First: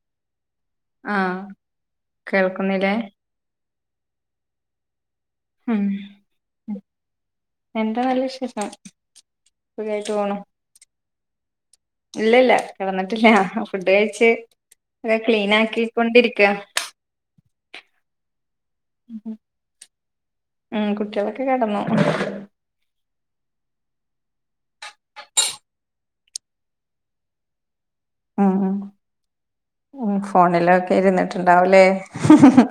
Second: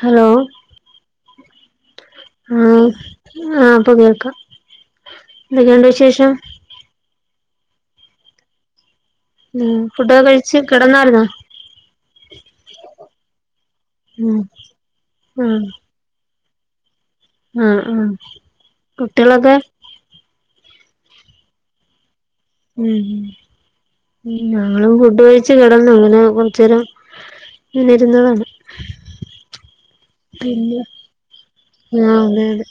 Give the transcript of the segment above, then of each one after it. Hello ആഹ് ആഹ് കേൾക്കുന്നില്ലേ ആഹ് ഇപ്പൊ കേൾക്കാം എന്തൊക്കെയുണ്ട് വിശേഷം എൻ്റെ നല്ല വിശേഷം ഉം ഫുഡൊക്കെ കഴിച്ച് കെടന്നാർന്നാ ഇല്ലില്ല കിടന്നിട്ടില്ല ഫുഡ് കഴിച്ച് ഉം ടെ ക്ലീൻ ആഹ് ആക്കിക്കൊണ്ടിരി ക്കാ ആഹ് ആഹ് കുട്ടികളൊക്കെ ഉം കുട്ടികളൊക്കെ കെടന്നു ഉം ഉം ഉം ഞങ്ങളും ഫുഡ് കഴിച്ചു കിടന്നു ങ്ങനെ കൊറച്ചേരം ഒന്നിരുന്നതാണ് ഉം ഉം ഫോണിലൊക്കെ ഇരുന്നിട്ടുണ്ടാവൂലേ ആഹ് അതെ അതെ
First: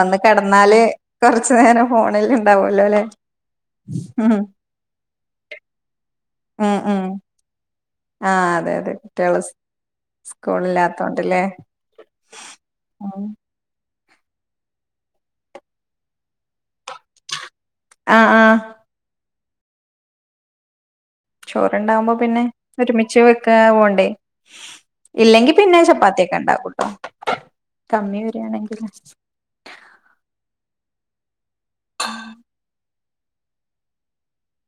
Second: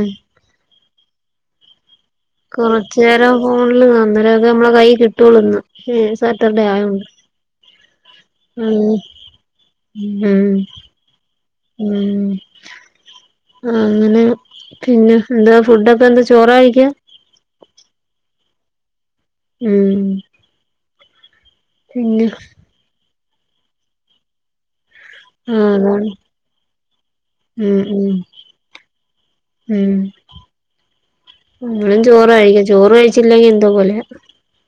ഉം ഒന്ന് കെടന്നാല് കുറച്ചു നേരം ഫോണിൽ ഉണ്ടാവല്ലോ കൊറച്ചു അല്ലെ നേരം ഫോണില് കാണും അന്നേരം ഉം അത് നമ്മളെ കൈ കിട്ടുള്ളുന്ന് സാറ്റർഡേ ഉം ഉം ആയോണ്ട് ആഹ് അതെ ഉം അതെ കുട്ടികള് ഉം സ്കൂളില്ലാത്തോണ്ട്ല്ലെ ഉം ആഹ് അങ്ങനെ പിന്നെ എന്താ ഫുഡൊക്കെ എന്താ ചോറാ കയിക്കാ ആഹ് ആഹ് ഉം ചോറുണ്ടാവുമ്പോ പിന്നെ ഒരുമിച്ച് വെക്കാ വോണ്ടേ ഇല്ലെങ്കി ആഹ് പിന്നെ അതാണ് ചപ്പാത്തി ഒക്കെ ഉണ്ടാക്കൂട്ടോ ഉം ഉം കമ്മി വരിയാണെങ്കില് ഉം ഇവടിം ചോറായിക്കാ ചോറ് കഴിച്ചില്ലെങ്കി എന്തോ പോലെയാ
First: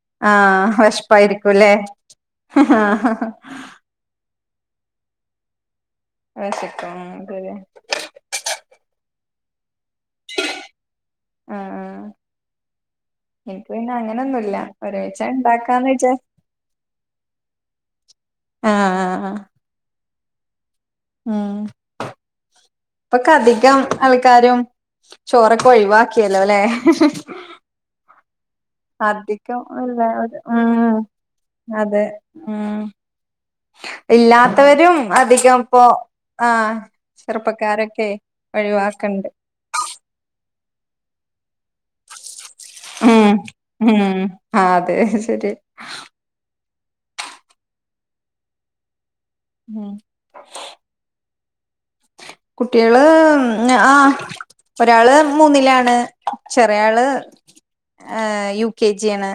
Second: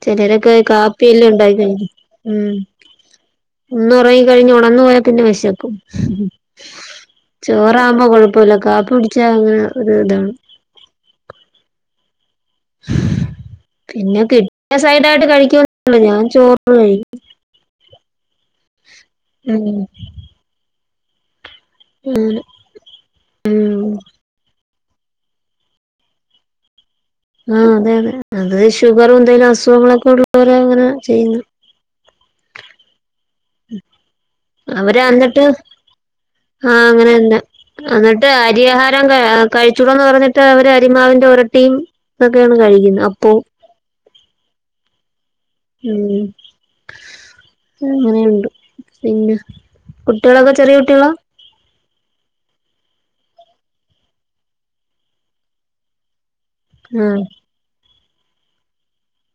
ചിലരൊക്കെ ആഹ് കാപ്പിയെല്ലാം ഉണ്ടായി വെഷ്പായിരിക്കുംല്ലേ കഴിഞ്ഞു ഉം [unintelligible] കഴിഞ്ഞു [unintelligible] പോയാൽ പിന്നെ വിശക്കും വെശക്കും ശരിയാ ചോറാവുമ്പോ കൊഴപ്പല്ല കാപ്പി കുടിച്ചാ അങ്ങ ഒരു ഇതാണ്. ആ ആ പിന്നെ കിട്ടിയ സൈഡ് ഒരുമിച്ച ആയിട്ട് ഇണ്ടാക്കാന്ന് കഴികൊന്നോള്ളൂ ഞാൻ ചോറ് ആ ആ അ ഉം ഉം അങ്ങനെ ഇപ്പൊ കധികം ഉം ആൾക്കാരും ചോറൊക്കെ ഒഴിവാക്കിയല്ലോ ലെ. ആ അതെ അതെ. അത് ഷുഗറും എന്തെേലും അധികം അല്ല അസുഖങ്ങളൊക്കെ ഉള്ളവരെ അങ്ങനെ ഉം ചെയ്യുനേ. അതെ ഉം ഇല്ലാത്തവരും അധികം ഇപ്പൊ ആ അങ്ങനെന്നെ എന്നിട്ട് അരി ആഹാരം ഒഴിവാക്കണ്ട് കഴിച്ചൂടന്ന് പറഞ്ഞിട്ട് അവര് ആതിമാവിന്റെ ഒരട്ടിയും ഇതൊക്കെയാണ് കഴിക്കുന്നത് ഉം അപ്പവും ഉം അതെ ശരി. ഉം അങ്ങനെയുണ്ട്. പിന്നെ ഉം കുട്ടികളൊക്കെ ചെറിയ കുട്ടികള? കുട്ടികള് ആ ഒരാൾ മൂന്നിലാണ്. ചെറിയാൾ ആഹ് ഏ യുകെജി യാണ്.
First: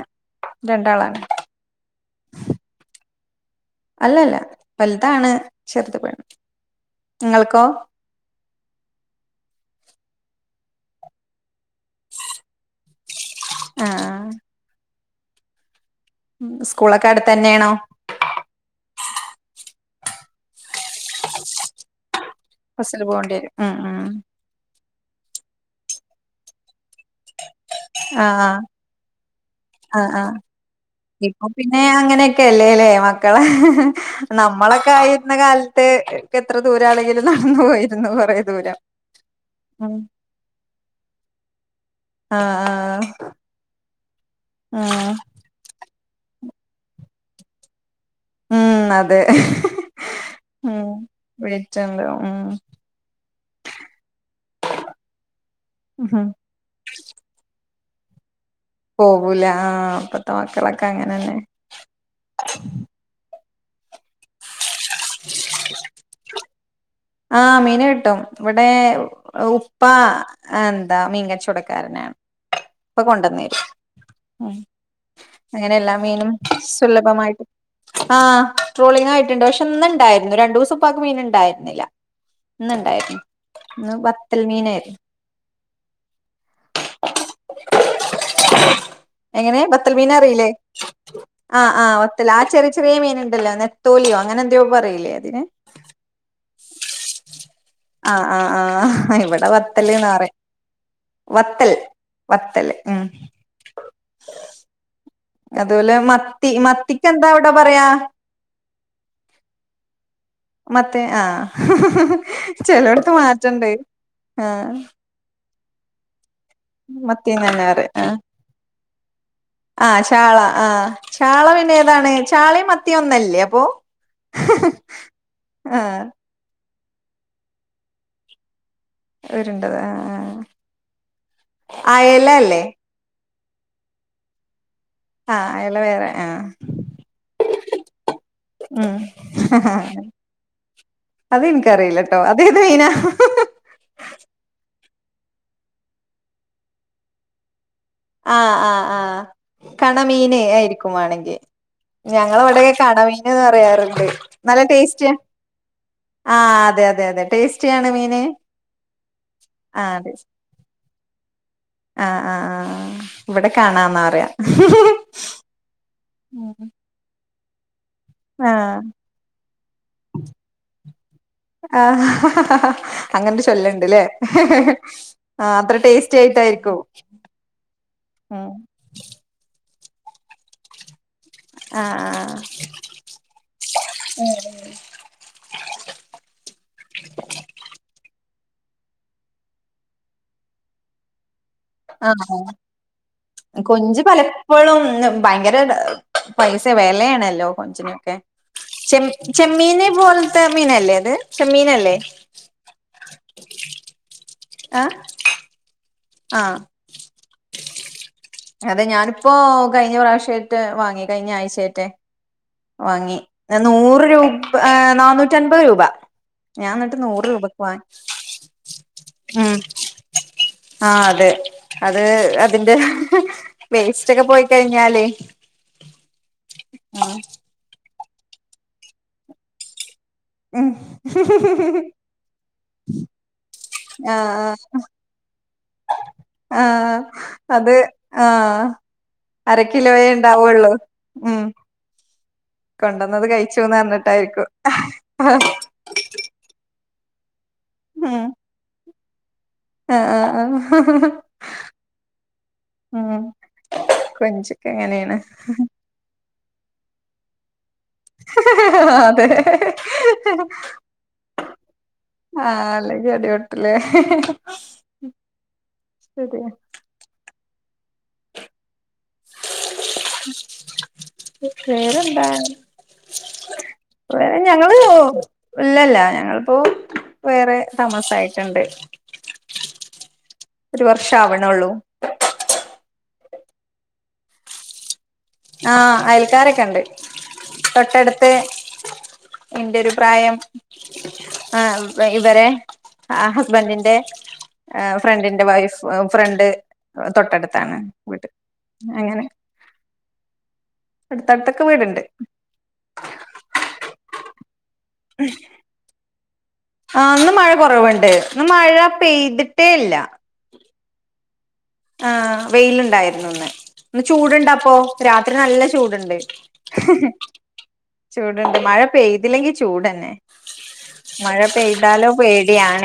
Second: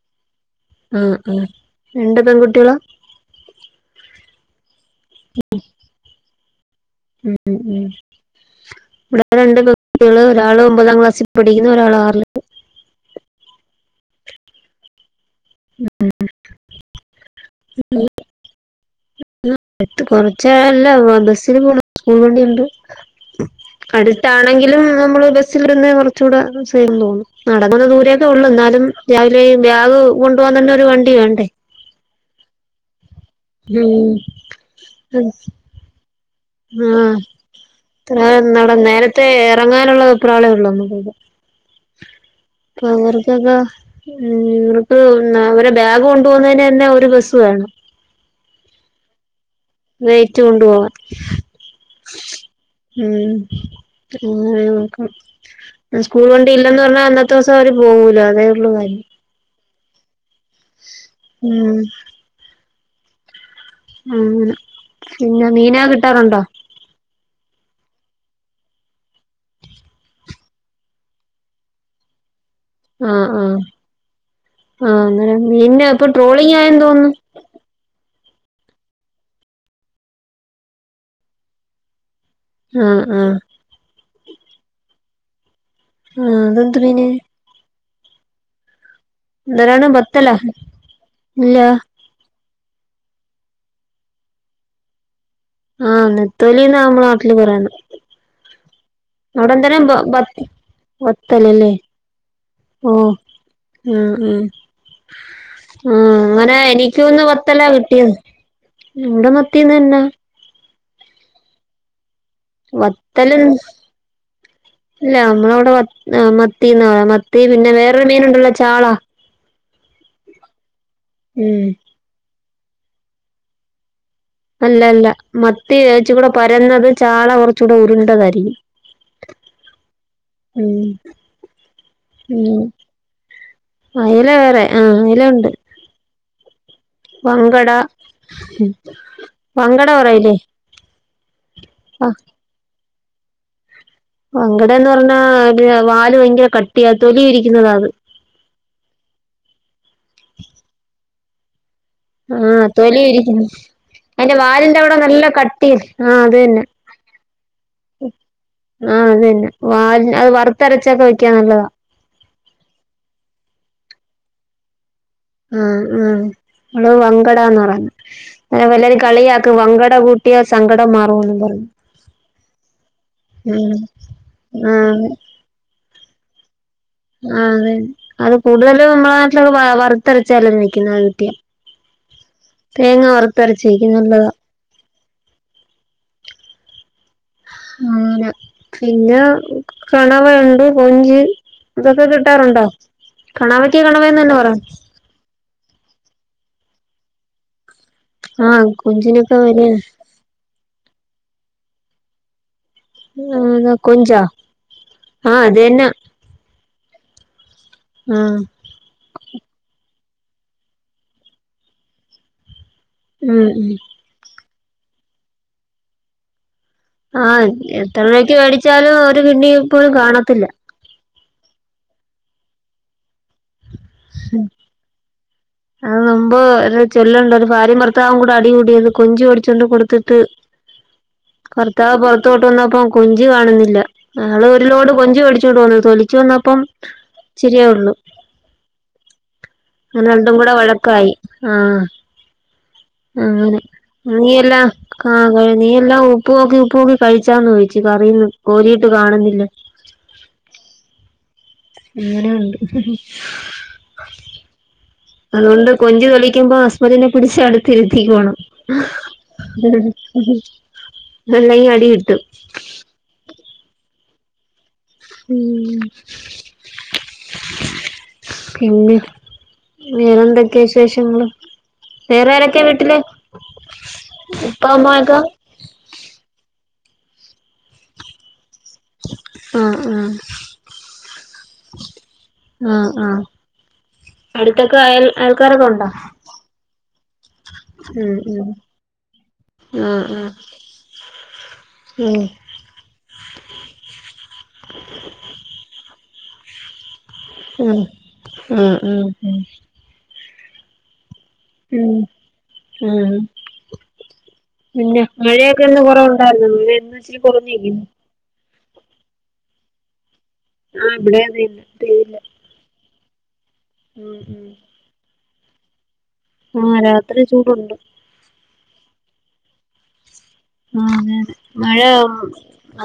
ആ ആ രണ്ട് പെൺകുട്ടികളാ? അല്ല ല്ല വലുതാണ് ചെറുത് പെണ്ണ്. ഉ നിങ്ങൾക്കോ ഉ ഇവിടെ രണ്ട് വ്യക്തികള് ഒരാൾ ഒമ്പതാം ക്ലാസ്സിൽ പഠ [unintelligible] ഒരാൾ ആറിൽ. ആ അ സ്കൂളൊക്കെ അടുത്ത് തന്നെയാണോ? എടുത്ത് കൊറച്ചല്ലാ ബസ്സില് കൊടുത് [unintelligible] ഉണ്ട് ബസ്സില് പോകേണ്ടി വരും ഉം ഉം അടുത്താണെങ്കിലും നമ്മൾ ബസി ൽ ഇരുന്ന കുറച്ചുകൂടെ എന്നും നടങ്ങുന്ന ദൂരേൊക്കെ ഉള്ളൂ എന്നാലും രാവിലെ ബാഗ് ആ ആ കൊണ്ടുപോകാൻ തന്നെ ഒരു വണ്ടി ഇപ്പൊ വേണ്ടേ പിന്നെ അങ്ങനെയൊക്കെ അല്ലേല്ലേ മ മക്കള ഉം നമ്മളൊക്കെ ആയിരുന്ന കാലത്ത് എത്ര ആ ദൂരാണെങ്കിലും നടന്നു പോയിരുന്നു ഇത്ര കൊറേ നട ദൂരം നേരത്തെ ഉം ഇറങ്ങാനുള്ള വെപ്രാളെയൊള്ളു. ആഹ് ആഹ് പവർഗക. ഉം നിക്ക് ആഹ് അവരെ ബാഗ് കൊണ്ട് പോകുന്നതിനെന്നെ ഒരു ബസ് വേണം. ഉം അതെ നൈറ്റ് കൊണ്ടു ഉം പോവാൻ. [unintelligible] ഉം. ഉം [unintelligible] നോക്കാം. ഉം സ്കൂൾ വണ്ടി ഇല്ലന്ന് പറഞ്ഞാൽ അന്നത്തെ ദിവസം അവർ പോകൂല അത പോകൂല ആ ഇപ്പത്തെ മക്കളൊക്കെ അങ്ങനെ തന്നെ. ഉം ഉ പിന്നെ മീനാ കിട്ടാറുണ്ടോ? ആഹ് മീൻ കിട്ടും. ഇവിടെ ഉപ്പ എന്താ മീൻകച്ചോടക്കാരന ഇപ്പ ആഹ് ആഹ് കൊണ്ടനേരും. ആഹ് അന്നേരം അങ്ങനെ മീനിന് എല്ലാ ഇപ്പൊ മീനും ട്രോളിങ് ആയെന്ന് തോന്നുന്നു സുലഭമായിട്ട് ആഹ് ട്രോളിങ് ആയിട്ടുണ്ട്. പക്ഷെ ഇന്ന് ഇണ്ടായിരുന്നു രണ്ടു ദിവസം ഉപ്പക്ക് മീൻ ഉണ്ടായിരുന്നില്ല. ഇന്ന് ആഹ് ഇണ്ടായിരുന്നു. ആഹ് ഇന്ന് വത്തൽ മീനയിരുന്നു. ആ അതെന്ത് മീന് എങ്ങനെ എന്തരാണ് ബത്തൽ മീന ബത്തലോ അറിയില്ലേ? ഇല്ല ആഹ് ആ വത്തൽ ആ ചെറിയ ചെറിയ മീനുണ്ടല്ലോ നത്തോലിയോ അങ്ങനെ എന്തോ പറയില്ലേ അതിന് ആഹ് നെത്തോലിന്നാ നമ്മളെ നാട്ടില് പറയന്ന് ആഹ് ആഹ് ആഹ് ഇവിടെ അവിടെ എന്തരോ വത്തല്ന്ന് പറയും [unintelligible] വത്തൽ ഒത്തല്ലല്ലേ വത്തല് ഓ ഉം ആഹ് ആഹ് അതുപോലെ ആഹ് മത്തി അങ്ങനെ എനിക്ക മത്തിക്ക് ഒന്ന് എന്താ അവിടെ വത്തല്ല പറയാ കിട്ടിയത്. ഇവിടെ മത്തി തന്നാ. മതി ആഹ് ചിലടത്ത് വത്തലും മാറ്റണ്ട് ആഹ് ആഹ് മത്തിന്ന് പറ മത്തി മത്തീന്നന്നെ പിന്നെ പറയും വേറൊരു ആഹ് മീന ഉണ്ടല്ലോ ചാളാ ആഹ് ചാള ആഹ് ചാള ഉം പിന്നെ ഏതാണ് ചാളയും മത്തിയൊന്നല്ലേ? അപ്പൊ. അല്ല അല്ല മത്തി ആഹ് വച്ച കൂടെ പരന്നത് ചാള കുറച്ചൂടെ ഉരുണ്ടതായിരിക്കും. ഉരണ്ടത് ആഹ് ആഹ് ഉം അയല അല്ലേ? അയില്ല വേറെ. ആഹ് അയല വേറെ ആഹ് മങ്കട ഉം മങ്കട വേറയില്ലേ. അതെനിക്കറിയില്ല ട്ടോ അതേത് മീനാ. മങ്കട എന്ന് പറഞ്ഞാ വാല് ഭയങ്കര കട്ടിയാ തൊലി ഉരിക്കുന്നതാ അത്. ആഹ് ആഹ് ആഹ് കണമീന് ആയിരിക്കുവാണെങ്കിൽ. ഞങ്ങളവിടെ ആഹ് തൊലി കണമീൻന്ന് ഉരിക്കുന്നു പറയാറുണ്ട്. അതിന്റെ നല്ല വാലിന്റെ അവിടെ ടേസ്റ്റ് നല്ല കട്ടി ആ അത് ആഹ് തന്നെ അതെ അതെ അതെ അതെ ടേസ്റ്റിയാണ് മീന്. ആഹ് അത് തന്നെ വാ ആഹ് ടേസ്റ്റ് അത് വറുത്തരച്ചൊക്കെ വെക്കാ നല്ലതാ. ആഹ് ആഹ് ആഹ് ഇവിടെ കണാന്ന പറയാ. ആഹ് ആഹ് ഇവിടെ മങ്കടന്ന് പറ ആഹ് വല്ലരു കളിയക്ക് മങ്കട കൂട്ടിയ സങ്കടം മാറുവെന്ന് പറഞ്ഞു. അങ്ങന ഉം. ചൊല്ലണ്ട്ല്ലേ ആ ആഹ് അത്ര ടേസ്റ്റി ആയിട്ടായിരിക്കും. ആഹ് അതെ അത് ഉം കൂടുതലും നമ്മളെ നാട്ടിലൊക്കെ വറുത്തരച്ച കറി വെയ്ക്കുന്നത്. ആഹ് തേങ്ങ വറുത്തരച്ച് വെയ്ക്കും നല്ലതാ. ആഹ് അങ്ങനെ പിന്നെ കണവണ്ട്, കൊഞ്ച്. ഇതൊക്കെ ആഹ് കിട്ടാറുണ്ടോ കണവയ്ക്ക് കൊഞ്ച് കണവയെന്ന് തന്നെ പറയാം പലപ്പോഴും ഭയങ്കര പൈസ വിലയാണല്ലോ. കൊഞ്ചിനോക്കെ ആ ചെ കൊഞ്ചിനൊക്കെ ചെമ്മീൻ പോലത്തെ മീനല്ലേ അത് ചെമ്മീനല്ലേ? ആഹ് അതാ കൊഞ്ചാ ആഹ അത് തന്നെ ആഹ ആഹ് അതെ ഞാനിപ്പോ കഴിഞ്ഞ പ്രാവശ്യമായിട്ട് വാങ്ങി കഴിഞ്ഞ ആഴ്ചായിട്ടെ വാങ്ങി ഉം ഉം നൂറ് രൂ പ നന്നൂറ്റൻപത് രൂപ. ഞാൻ എന്നിട്ട് നൂറ് ആഹ രൂപക്ക് വാങ്ങി എത്ര രുപക്ക് മേടിച്ചാലും ഒരു കിണ്ണി ഉം പോലും കാണത്തില്ല. ആ അതെ അത് അതിന്റെ വേസ്റ്റ് ഒക്കെ പോയി കഴിഞ്ഞാലേ അത് മുമ്പ് ഒരു ചൊല്ലണ്ട് ഒരു ഭാര്യ ഭർ വും കൂടി അടികൂടിയത് കൊഞ്ച് മേടിച്ചൊണ്ട് കൊടുത്തിട് ഉം ഭർത്താവ് പുറത്തോട്ട് വന്നപ്പം. കൊഞ്ച് കാണുന്നില്ല ആ അയള് ഒരുലോട്. കൊഞ്ച് മേടിച്ചോണ്ട് വന്നു തൊലിച്ചു വന്നപ്പ ആ ഇച്ചരിയേ അത് ഉള്ളു. ആ അര അങ്ങനെ കിലോയേ രണ്ടും കൂടെ ഉണ്ടാവുള്ളൂ വഴക്കായി. ഉം ആഹ് കൊണ്ടന്നത് അങ്ങനെ കഴിച്ചുന്ന് പറഞ്ഞിട്ടായിരിക്കും നീയല്ലാ കക നീ എല്ലാം ഉപ്പ്നോക്കി ഉപ്പ്നോക്കി ച്ചാന്ന് ചോദിച്ചി കറിയുന്നു കോരിയിട്ട് കാണുന്നില്ല. ആഹ് ആഹ് ആഹ് അങ്ങനെയുണ്ട്. കൊഞ്ചൊക്കെ അങ്ങനെയാണ് അതുകൊണ്ട് കൊഞ്ച് തെളിക്കുമ്പോ ഹസ്പെന്റ പിടിച്ചടു ആഹ് അതേ അല്ലെങ്കിൽ അടി കിട്ടും ആഹ് അല്ലെങ്കിൽ അടി പോട്ടുല്ലേ ഉം പിന്നേ വേറെ എന്തൊക്കെയാ വിശേഷങ്ങള് വേറെ വേറെന്താ ആരൊക്കെയ വീട്ടില് ഇപ്പം. ഓ ഇല്ലല്ല ഞങ്ങളിപ്പോ വേറെ താമസായി ച്ച്ണ്ട് ആഹ് ആഹ് ഒരു വർഷം ആവണൊള്ളു ആ ആഹ് അടുത്തൊക്കെ അയൽ അയൽക്കാരൊക്കെ ഉണ്ടോ ആഹ് അയൽക്കാരൊക്കെ ഇണ്ട് ഉം തൊട്ടടുത്ത് ഉം എന്റെരു ആഹ് പ്രായം ആ ആഹ് ഇവരെ അ ഹസ്ബൻഡിന്റെ ആ ഫ്രണ്ടിന്റെ വൈഫ് ഫ്രണ്ട് തൊട്ടടുത്താണ് ഉം ഉം വീട് ആഹ് അങ്ങനെ ആഹ് അടുത്തടുത്തൊക്കെ ഉം വീട്ണ്ട് ഉം പിന്നെ മഴയൊക്കെ കൊറവുണ്ടായിരുന്നോ ഇന്ന് ഇത്തിരി കൊറഞ്ഞില്ലേ ന്ന് മഴ പെയ്തിട്ടേ ഇല്ല ആ ഇവിടെ അതെ ആ പെയ്തില്ല വെയിലുണ്ടായിരുന്നു ന്ന് ഇന്ന് ഉം ഉം ചൂട്ണ്ട്പ്പോ രാത്രി നല്ല ചൂട്ണ്ട് ആഹ് രാത്രി ചൂടുണ്ട് ചൂടുണ്ട് മഴ പെയ്തില്ലെങ്കി ചൂടന്നെ ആഹ് അങ്ങനെ മഴ പെയ്താലോ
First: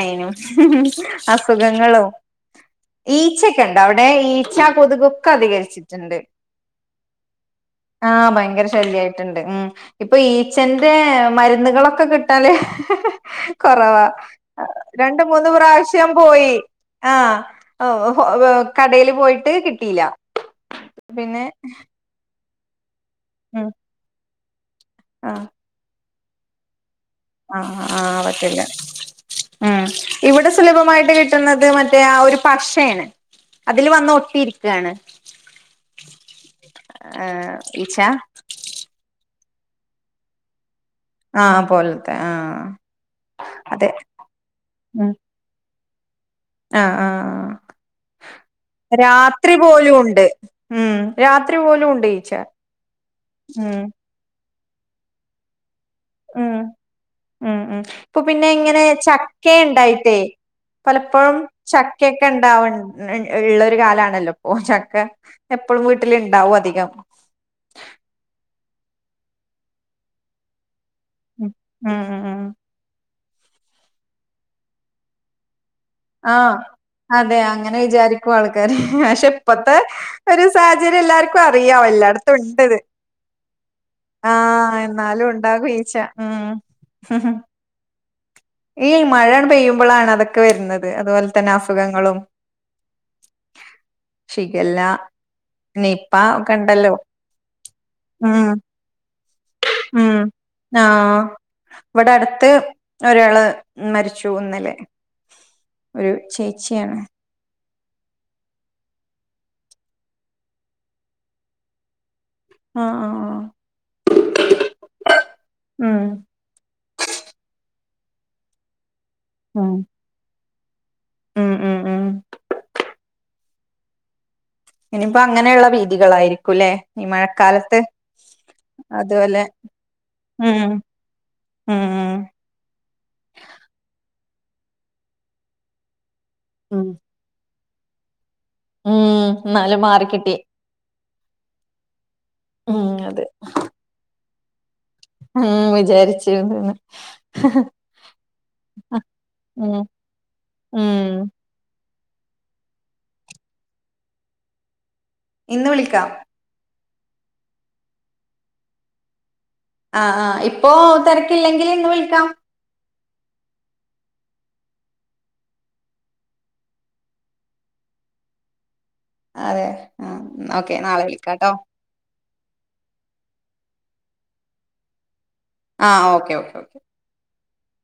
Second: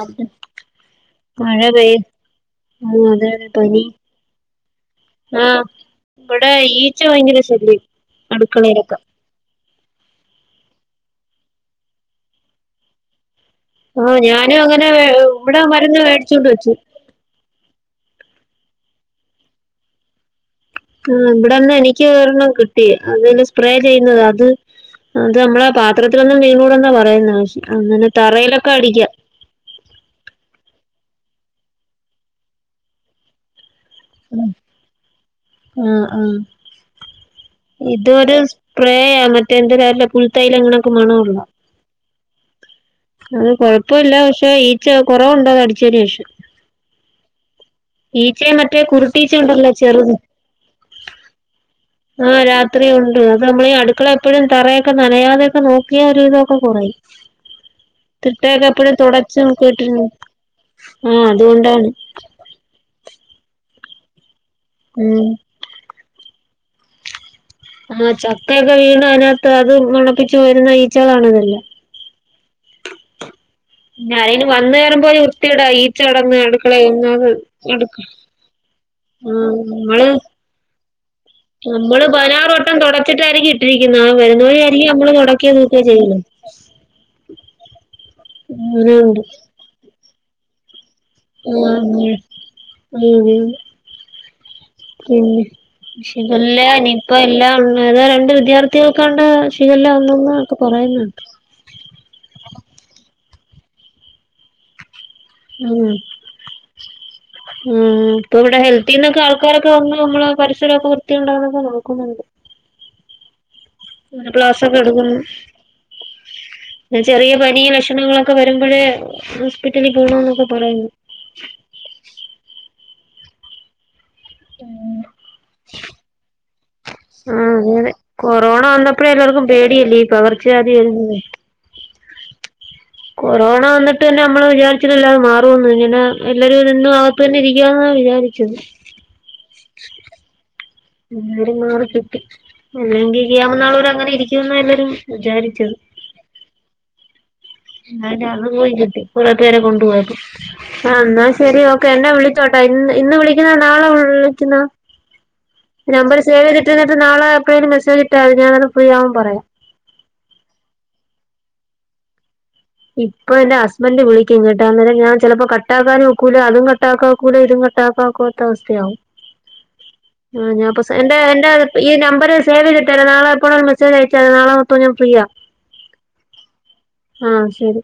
അത് മഴ പെയ് അസുഖങ്ങളും [unintelligible] അതെ ക്കണ്ട് പനി അവടെ ഈച്ച കൊതുകൊക്കെ ആഹ് അധികരിച്ചിട്ടുണ്ട് ഇവിടെ ഈച്ച ഭയങ്കര ശല്യം ആഹ് ഭയങ്കര അടുക്കളയിലൊക്കെ ശല്യായിട്ട്ണ്ട് ഉം ഇപ്പ ഈച്ചന്റെ മരുന്നുകളൊക്കെ കിട്ടല് കൊറവാ ആഹ് ഞാനും അങ്ങനെ രണ്ട് മൂന്ന് ഇവിടെ മരുന്ന് പ്രാവശ്യം മേടിച്ചോണ്ട് പോയി വെച്ചു ആഹ് ഓ ഓ കടെല് പോയിട്ട് കിട്ടിയില്ല ഉം പിന്നെ ഇവടെന്ന് എനിക്ക് ഒരണ്ണം കിട്ടി അതില് ഉം സ്പ്രേ ചെയ്യുന്നത് അത് അത് ആഹ് നമ്മളെ പാത്രത്തിലൊന്നും വീണുടന്നാ പറയു ആഹ് ആ ആവതില്ല ഉം ഇവിടെ സുലഭമായിട്ട് കിട്ട് കിട്ട്ണത് മറ്റയാ ഒരു പശ ആണ് അതിൽ വന്ന് ഒട്ടിരിക്കുവാണ് ആ ആ ഈച്ച ഇതൊരു സ്പ്രേ ആ മ എന്റെ കയ്യിലെ പുൽത്തയ്ലങ്ങളും മണംഒള്ള ആഹ് പോലത്തെ ആഹ് അത് അതെ കൊഴപ്പ ഇല്ല പക്ഷെ ഈച്ച ഉം കൊറവ്ണ്ടോ അടി ശരി യേശു ആഹ് ആഹ് ഈച്ചയും മറ്റേ ആ കുരുട്ടീച്ച രാത്രി ഉണ്ടല്ലോ പോലും ചെറുത് ഉണ്ട് ഉം രാത്രി പോലും ഉണ്ട് ഈച്ച ഉം ഉം തറയൊക്കെ നനയാതെക്ക നോക്ക നോക്ക്യാ ഒരു വിതൊക്കെ ഉം കുറയും ഉം ഉം ഇപ്പൊ പിന്നെ തിട്ടൊക്കെ ഇങ്ങനെ എപ്പഴും തൊടച്ച് ചക്ക വൃത്തിയായിട്ട് ഇര്ന്ന് ഉണ്ടായിട്ടേ പലപ്പോഴും ചക്കയൊക്കെ ഇണ്ടാവ ണ്ട് ഇള്ള് ഒരു കാലാണല്ലോ ഇപ്പം ചക്ക ഉം എപ്പഴും വീട്ടില് ഇണ്ടാവും അധികം ആ ചക്കയൊക്കെ വീണ് അതിനകത്ത് അത് മണപ്പിച്ച് വരുന്ന ഈ ഉം ആ ആ ആ ഞാനയിന് വന്ന് കേറുമ്പോ വൃത്യേടായി ആഹ് അതെ അങ്ങനെ വിചാരിക്കും ആൾക്കാര് പക്ഷെ ആഹ് ഇപ്പത്തെ നമ്മള് ഒരു സഹച ചര്യം എല്ലാർക്ക്‌ ക്കും അറിയാ നമ്മള് എല്ലാടത്തും പതിനാറ് വട്ടം ഉണ്ടത് തുടച്ചിട്ടായിരിക്കും ഇട്ടിരിക്കുന്നെ ആ വരുന്നവഴി ആയിരിക്കും നമ്മള് എന്നാലും തുടക്കുകയോ ഉണ്ടാകും തൂക്കുകയോ ഈച്ച ആ ചെയ്യുന്നത്. ഉം ഉം ഈ അങ്ങനെയുണ്ട് മഴങ്ങട് പെയ്യുമ്പളാണ് അതൊക്കെ വരുന്നത് അതുപോലെ തന്നെ ആഹ് അസുഖങ്ങളും അങ്ങനെ ഷിഗല്ല നിപ്പ ഒക്കെ ശിഖല്ല ഉണ്ടല്ലോ ഇനിപ്പം എല്ലാം ഉണ്ട് രണ്ട് ഉം വിദ്യാർത്ഥികൾക്കാണ്ട് ശിഖല്ല ഉം വന്നെന്നൊക്കെ പറ ആഹ് ഇവടെ അടുത്ത് ഒരാള് മരിച്ചു ഇന്നലെ ഉം ഒരു ചേച്ചിയാണ് ഉം ഇപ്പ ഇവടെ ഹെൽത്തിന്നൊക്കെ ആൾക്കാരൊക്കെ വന്ന് നമ്മള് പരിസരക്കെ വൃത്തിയുണ്ടോന്നൊക്കെ നോക്കുന്നുണ്ട് ആഹ് ആ ആ ഒരു ക്ലാസൊക്കെ എടുക്കുന്നു ഉം ചെറിയ പനി വെഷ് ലക്ഷണങ്ങളൊക്കെ വരുമ്പഴേ ഉം ഹോസ്പിറ്റലിൽ പോണന്നൊക്കെ പറയുന്നു ഉം ഉം ഉം ഇനിപ്പോ അങ്ങനെയുള്ള വീതികളായിരിക്കുംല്ലേ. ഈ ആ മഴക്കാലത്ത് അങ്ങനെ കൊറോണ വന്നപ്പോഴേ അതുപോലെ എല്ലാവർക്കും. പേടിയല്ലേ പകർച്ച വ്യാതി വരുന്നത്. ആആ കൊറോണ വന്നിട്ട് നമ്മെ വിചാരിച്ചട്ടല്ലാെ മാറുംന്ന് ഇങ്ങനെ എല്ലാരും ഉം ഇന്നും ആകത്ത് തന്നെ ഇരിക്കാന്നാണ് വിാരിച്ചത് ഉം എന്നാലും മാറിക്കിട്ടി എല്ലരും മാറി കിട്ടി- ഉം അല്ലെങ്കിൽ [unintelligible] അങ്ങനെ ഇരിക്കുംന്ന എല്ലരും മ്മ് വിചാരിച്ചു അന്നെ അത്പോയി കിട്ടി ഓരോരുത്തരെ ഉം കൊണ്ട് പോയപ്പോ- ആ ഉം ന്നാ ശെരി ഓക്കേ എന്നെ വിളിച്ചോട്ടോ ഇ ഇന്ന് വിളിക്കുന്ന നാളെ വിളിക്കുന്ന ഇന്ന് വിളിക്കാം നമ്പർ സേവ് [unintelligible] എന്നിട്ട നാളെ എപ്പഴേലും മെസേജ് ഇട്ട മതി ഞാൻ ഫ്രീ ആവുമ്പോ പറയാ ആഹ ആഹ ഇപ്പൊ തിരക്കില്ലെങ്കിൽ ഇന്ന് വിളിക്കാം ഇപ്പൊ എന്റെ ഹസ്ബൻന്റ് വിളിക്കും കേട്ടാ അന്നേരം ഞാൻ ചെലപ്പോ കട്ടാക്കാൻ നോക്കൂല അതും കട്ടാക്കാ നോക്കൂല ഇതും [unintelligible] ക [unintelligible] അവസ്ഥയാവും അതെ ആഹ് ഓക്കെ നാളെ എന്റെ വിളിക്കാട്ടോ എന്റെ ഇ [unintelligible] സേവ് ചെയ്തിട്ടേര് നാളെ എപ്പഴോ ഒരു മെസ്സേജ് അയച്ച മതി നാളെ മൊത്തം ഞാൻ ഫ്രീയാ ആ ഓക്കേ ഓക്കേ ഓക്കെ- ആ ശരി